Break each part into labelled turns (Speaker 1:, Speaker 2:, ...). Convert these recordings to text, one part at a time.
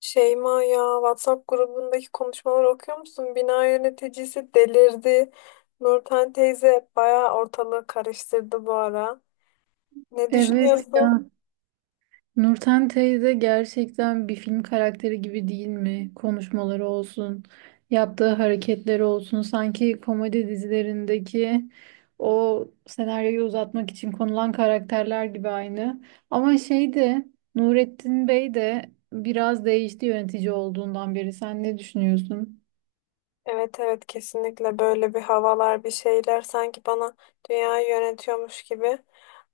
Speaker 1: Şeyma ya WhatsApp grubundaki konuşmaları okuyor musun? Bina yöneticisi delirdi. Nurten teyze bayağı ortalığı karıştırdı bu ara. Ne
Speaker 2: Evet
Speaker 1: düşünüyorsun?
Speaker 2: ya, Nurten teyze gerçekten bir film karakteri gibi değil mi? Konuşmaları olsun, yaptığı hareketleri olsun. Sanki komedi dizilerindeki o senaryoyu uzatmak için konulan karakterler gibi aynı. Ama şey de Nurettin Bey de biraz değişti yönetici olduğundan beri. Sen ne düşünüyorsun?
Speaker 1: Evet evet, kesinlikle böyle bir havalar bir şeyler sanki bana dünyayı yönetiyormuş gibi.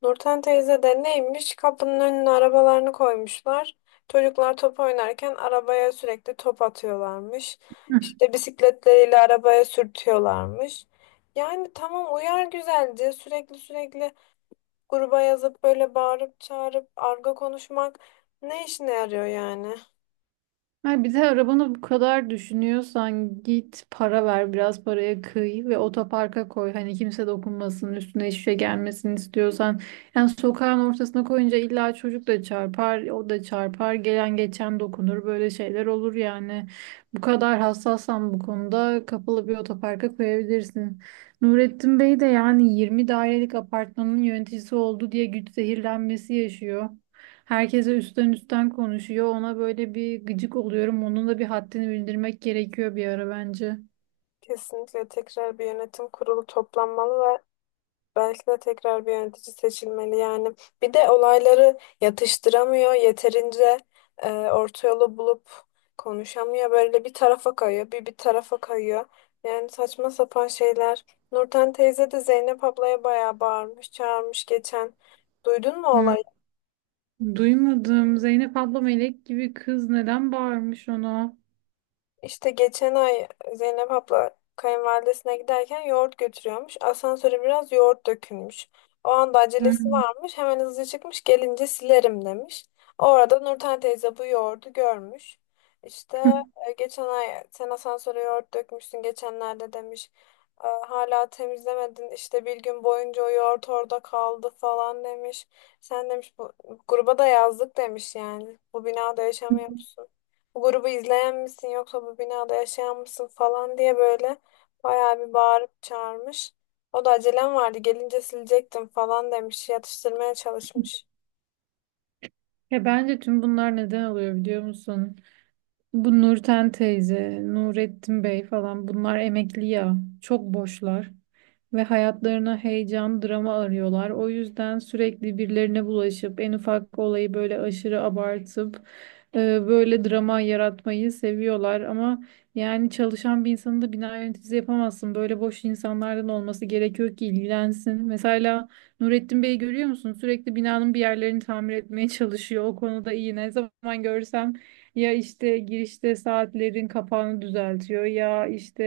Speaker 1: Nurten teyze de neymiş kapının önüne arabalarını koymuşlar. Çocuklar top oynarken arabaya sürekli top atıyorlarmış. İşte bisikletleriyle arabaya sürtüyorlarmış. Yani tamam uyar güzelce, sürekli sürekli gruba yazıp böyle bağırıp çağırıp argo konuşmak ne işine yarıyor yani?
Speaker 2: Ha, bir de arabanı bu kadar düşünüyorsan git para ver, biraz paraya kıy ve otoparka koy. Hani kimse dokunmasın, üstüne hiçbir şey gelmesin istiyorsan. Yani sokağın ortasına koyunca illa çocuk da çarpar, o da çarpar, gelen geçen dokunur, böyle şeyler olur yani. Bu kadar hassassan bu konuda kapalı bir otoparka koyabilirsin. Nurettin Bey de yani 20 dairelik apartmanın yöneticisi oldu diye güç zehirlenmesi yaşıyor. Herkese üstten üstten konuşuyor. Ona böyle bir gıcık oluyorum. Onun da bir haddini bildirmek gerekiyor bir ara bence.
Speaker 1: Kesinlikle tekrar bir yönetim kurulu toplanmalı. Belki de tekrar bir yönetici seçilmeli yani. Bir de olayları yatıştıramıyor, yeterince orta yolu bulup konuşamıyor. Böyle bir tarafa kayıyor, bir tarafa kayıyor. Yani saçma sapan şeyler. Nurten teyze de Zeynep ablaya bayağı bağırmış, çağırmış geçen. Duydun mu
Speaker 2: Hmm.
Speaker 1: olayı?
Speaker 2: Duymadım. Zeynep abla melek gibi kız, neden bağırmış ona?
Speaker 1: İşte geçen ay Zeynep abla kayınvalidesine giderken yoğurt götürüyormuş. Asansöre biraz yoğurt dökülmüş. O anda acelesi
Speaker 2: Hmm.
Speaker 1: varmış. Hemen hızlı çıkmış. Gelince silerim demiş. O arada Nurten teyze bu yoğurdu görmüş. İşte geçen ay sen asansöre yoğurt dökmüşsün geçenlerde demiş. "E, hala temizlemedin işte bir gün boyunca o yoğurt orada kaldı falan demiş. Sen demiş bu gruba da yazdık demiş yani. Bu binada yaşamıyorsun, bu grubu izleyen misin yoksa bu binada yaşayan mısın falan diye böyle bayağı bir bağırıp çağırmış. O da acelem vardı gelince silecektim falan demiş, yatıştırmaya çalışmış.
Speaker 2: Ya bence tüm bunlar neden oluyor biliyor musun? Bu Nurten teyze, Nurettin Bey falan bunlar emekli ya. Çok boşlar Ve hayatlarına heyecan, drama arıyorlar. O yüzden sürekli birilerine bulaşıp en ufak olayı böyle aşırı abartıp böyle drama yaratmayı seviyorlar. Ama yani çalışan bir insanı da bina yöneticisi yapamazsın. Böyle boş insanlardan olması gerekiyor ki ilgilensin. Mesela Nurettin Bey'i görüyor musun? Sürekli binanın bir yerlerini tamir etmeye çalışıyor. O konuda iyi. Ne zaman görsem ya işte girişte saatlerin kapağını düzeltiyor, ya işte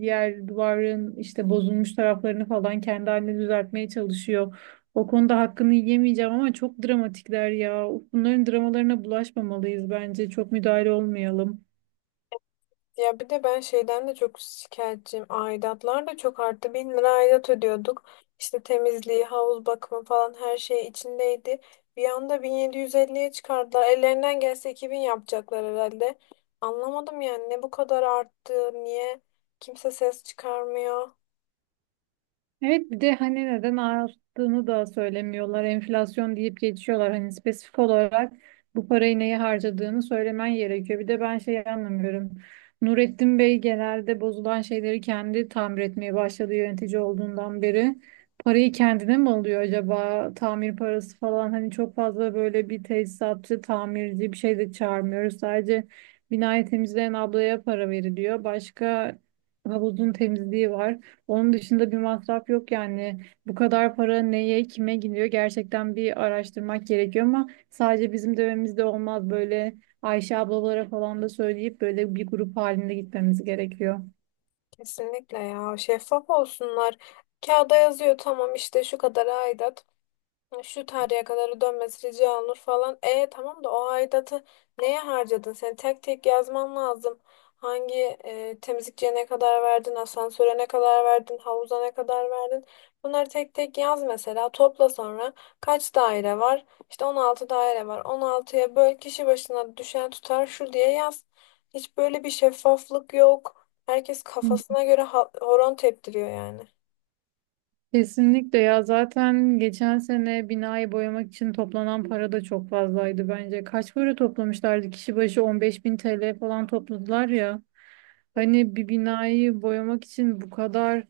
Speaker 2: yer duvarın işte bozulmuş taraflarını falan kendi haline düzeltmeye çalışıyor. O konuda hakkını yemeyeceğim ama çok dramatikler ya. Bunların dramalarına bulaşmamalıyız bence. Çok müdahale olmayalım.
Speaker 1: Ya bir de ben şeyden de çok şikayetçiyim. Aidatlar da çok arttı. 1.000 lira aidat ödüyorduk. İşte temizliği, havuz bakımı falan her şey içindeydi. Bir anda 1.750'ye çıkardılar. Ellerinden gelse 2.000 yapacaklar herhalde. Anlamadım yani, ne bu kadar arttı, niye kimse ses çıkarmıyor.
Speaker 2: Evet, bir de hani neden arttığını da söylemiyorlar. Enflasyon deyip geçiyorlar. Hani spesifik olarak bu parayı neye harcadığını söylemen gerekiyor. Bir de ben şey anlamıyorum. Nurettin Bey genelde bozulan şeyleri kendi tamir etmeye başladı yönetici olduğundan beri. Parayı kendine mi alıyor acaba? Tamir parası falan, hani çok fazla böyle bir tesisatçı, tamirci bir şey de çağırmıyoruz. Sadece binayı temizleyen ablaya para veriliyor. Başka havuzun temizliği var. Onun dışında bir masraf yok yani. Bu kadar para neye, kime gidiyor gerçekten bir araştırmak gerekiyor ama sadece bizim dönemimizde olmaz. Böyle Ayşe ablalara falan da söyleyip böyle bir grup halinde gitmemiz gerekiyor.
Speaker 1: Kesinlikle ya, şeffaf olsunlar. Kağıda yazıyor tamam, işte şu kadar aidat, şu tarihe kadar ödenmesi rica olunur falan. E tamam da o aidatı neye harcadın? Sen tek tek yazman lazım. Hangi temizlikçiye ne kadar verdin, asansöre ne kadar verdin, havuza ne kadar verdin? Bunları tek tek yaz mesela, topla sonra kaç daire var? İşte 16 daire var. 16'ya böl, kişi başına düşen tutar şu diye yaz. Hiç böyle bir şeffaflık yok. Herkes
Speaker 2: Hı.
Speaker 1: kafasına göre horon teptiriyor yani.
Speaker 2: Kesinlikle ya, zaten geçen sene binayı boyamak için toplanan para da çok fazlaydı bence. Kaç para toplamışlardı? Kişi başı 15 bin TL falan topladılar ya. Hani bir binayı boyamak için bu kadar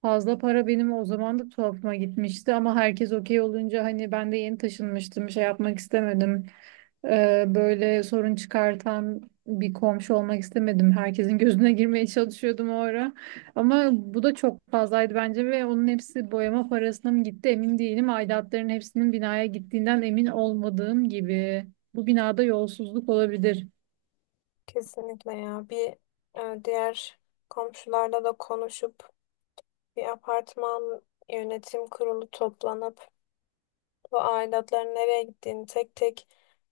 Speaker 2: fazla para benim o zaman da tuhafıma gitmişti ama herkes okey olunca hani ben de yeni taşınmıştım, şey yapmak istemedim. Böyle sorun çıkartan bir komşu olmak istemedim. Herkesin gözüne girmeye çalışıyordum o ara. Ama bu da çok fazlaydı bence ve onun hepsi boyama parasına mı gitti emin değilim. Aidatların hepsinin binaya gittiğinden emin olmadığım gibi. Bu binada yolsuzluk olabilir.
Speaker 1: Kesinlikle ya. Bir diğer komşularla da konuşup bir apartman yönetim kurulu toplanıp bu aidatların nereye gittiğini tek tek,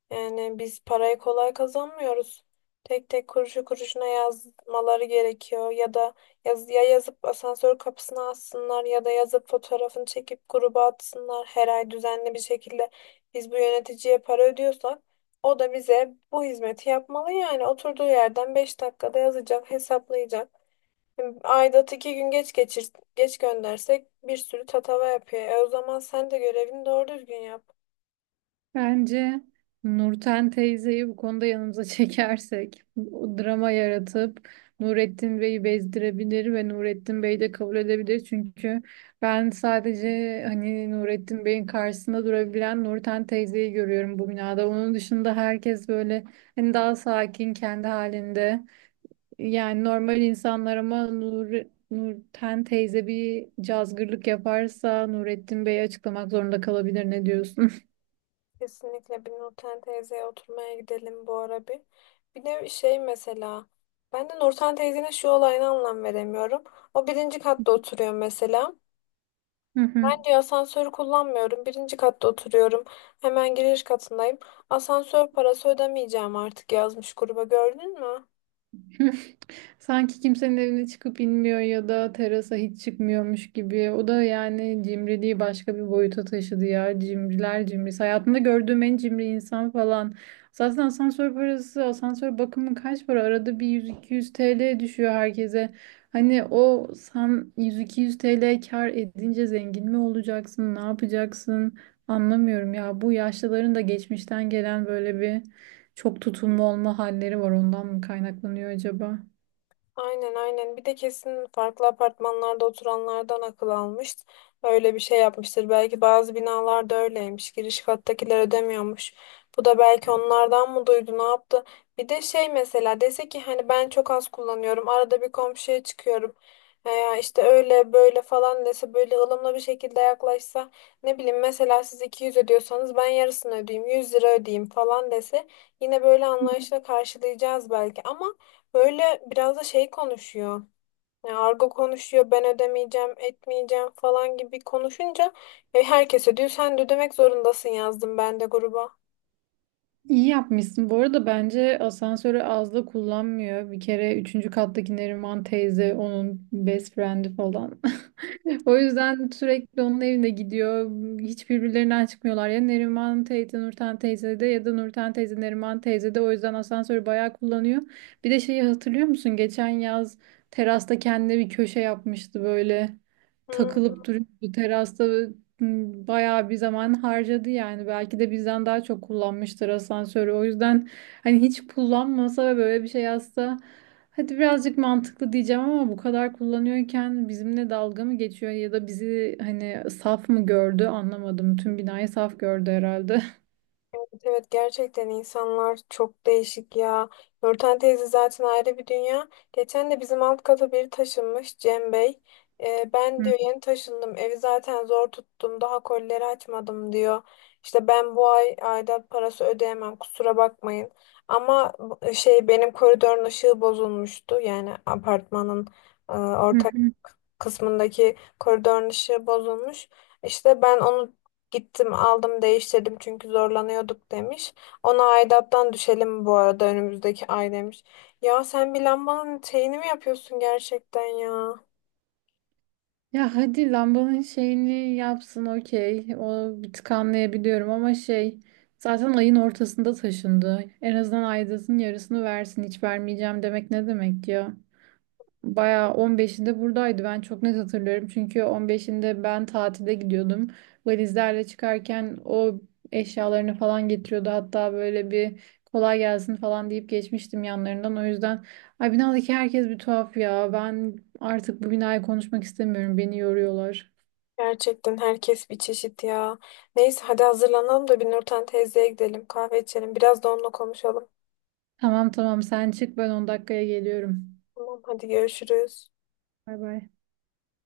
Speaker 1: yani biz parayı kolay kazanmıyoruz. Tek tek kuruşu kuruşuna yazmaları gerekiyor. Ya da yaz, ya yazıp asansör kapısına assınlar ya da yazıp fotoğrafını çekip gruba atsınlar her ay düzenli bir şekilde. Biz bu yöneticiye para ödüyorsak o da bize bu hizmeti yapmalı yani. Oturduğu yerden 5 dakikada yazacak, hesaplayacak. Aidat 2 gün geç geçir, geç göndersek bir sürü tatava yapıyor. E o zaman sen de görevini doğru düzgün yap.
Speaker 2: Bence Nurten teyzeyi bu konuda yanımıza çekersek, o drama yaratıp Nurettin Bey'i bezdirebilir ve Nurettin Bey de kabul edebilir. Çünkü ben sadece hani Nurettin Bey'in karşısında durabilen Nurten teyzeyi görüyorum bu binada. Onun dışında herkes böyle hani daha sakin kendi halinde. Yani normal insanlar ama Nurten teyze bir cazgırlık yaparsa Nurettin Bey'i açıklamak zorunda kalabilir. Ne diyorsun?
Speaker 1: Kesinlikle bir Nurten teyzeye oturmaya gidelim bu ara bir. Bir de şey mesela, ben de Nurten teyzenin şu olayına anlam veremiyorum. O birinci katta oturuyor mesela.
Speaker 2: Hı
Speaker 1: Ben
Speaker 2: hı.
Speaker 1: diyor asansörü kullanmıyorum. Birinci katta oturuyorum. Hemen giriş katındayım. Asansör parası ödemeyeceğim artık yazmış gruba, gördün mü?
Speaker 2: Sanki kimsenin evine çıkıp inmiyor ya da terasa hiç çıkmıyormuş gibi. O da yani cimriliği başka bir boyuta taşıdı ya. Cimriler cimrisi. Hayatımda gördüğüm en cimri insan falan. Zaten asansör parası, asansör bakımı kaç para? Arada bir 100-200 TL düşüyor herkese. Hani o sen 100-200 TL kar edince zengin mi olacaksın? Ne yapacaksın? Anlamıyorum ya. Bu yaşlıların da geçmişten gelen böyle bir çok tutumlu olma halleri var, ondan mı kaynaklanıyor acaba?
Speaker 1: Aynen aynen. Bir de kesin farklı apartmanlarda oturanlardan akıl almış. Öyle bir şey yapmıştır. Belki bazı binalarda öyleymiş. Giriş kattakiler ödemiyormuş. Bu da belki onlardan mı duydu, ne yaptı? Bir de şey mesela dese ki hani ben çok az kullanıyorum. Arada bir komşuya çıkıyorum. Veya işte öyle böyle falan dese, böyle ılımlı bir şekilde yaklaşsa, ne bileyim mesela siz 200 ödüyorsanız ben yarısını ödeyeyim, 100 lira ödeyeyim falan dese yine böyle anlayışla karşılayacağız belki, ama böyle biraz da şey konuşuyor. Yani argo konuşuyor, ben ödemeyeceğim, etmeyeceğim falan gibi konuşunca herkese diyor sen de ödemek zorundasın, yazdım ben de gruba.
Speaker 2: İyi yapmışsın. Bu arada bence asansörü az da kullanmıyor. Bir kere üçüncü kattaki Neriman teyze onun best friend'i falan. O yüzden sürekli onun evine gidiyor. Hiç birbirlerinden çıkmıyorlar. Ya Neriman teyze Nurten teyze de, ya da Nurten teyze Neriman teyze de. O yüzden asansörü bayağı kullanıyor. Bir de şeyi hatırlıyor musun? Geçen yaz terasta kendine bir köşe yapmıştı böyle.
Speaker 1: Hmm.
Speaker 2: Takılıp duruyordu terasta. Bayağı bir zaman harcadı yani, belki de bizden daha çok kullanmıştır asansörü. O yüzden hani hiç kullanmasa ve böyle bir şey yazsa hadi birazcık mantıklı diyeceğim ama bu kadar kullanıyorken bizimle dalga mı geçiyor ya da bizi hani saf mı gördü, anlamadım, tüm binayı saf gördü herhalde.
Speaker 1: Evet evet, gerçekten insanlar çok değişik ya. Nurten teyze zaten ayrı bir dünya. Geçen de bizim alt kata biri taşınmış, Cem Bey. Ben diyor yeni taşındım, evi zaten zor tuttum, daha kolileri açmadım diyor. İşte ben bu ay aidat parası ödeyemem, kusura bakmayın. Ama benim koridorun ışığı bozulmuştu, yani apartmanın ortak kısmındaki koridorun ışığı bozulmuş. İşte ben onu gittim aldım değiştirdim çünkü zorlanıyorduk demiş. Ona aidattan düşelim bu arada önümüzdeki ay demiş. Ya sen bir lambanın şeyini mi yapıyorsun gerçekten ya?
Speaker 2: Ya hadi lambanın şeyini yapsın, okey. O bir tık anlayabiliyorum ama şey, zaten ayın ortasında taşındı. En azından aidatın yarısını versin. Hiç vermeyeceğim demek ne demek ya? Bayağı 15'inde buradaydı. Ben çok net hatırlıyorum. Çünkü 15'inde ben tatile gidiyordum. Valizlerle çıkarken o eşyalarını falan getiriyordu. Hatta böyle bir kolay gelsin falan deyip geçmiştim yanlarından. O yüzden ay, binadaki herkes bir tuhaf ya. Ben artık bu binayı konuşmak istemiyorum. Beni yoruyorlar.
Speaker 1: Gerçekten herkes bir çeşit ya. Neyse hadi hazırlanalım da bir Nurten teyzeye gidelim, kahve içelim, biraz da onunla konuşalım.
Speaker 2: Tamam tamam, sen çık, ben 10 dakikaya geliyorum.
Speaker 1: Tamam hadi, görüşürüz.
Speaker 2: Bay bay.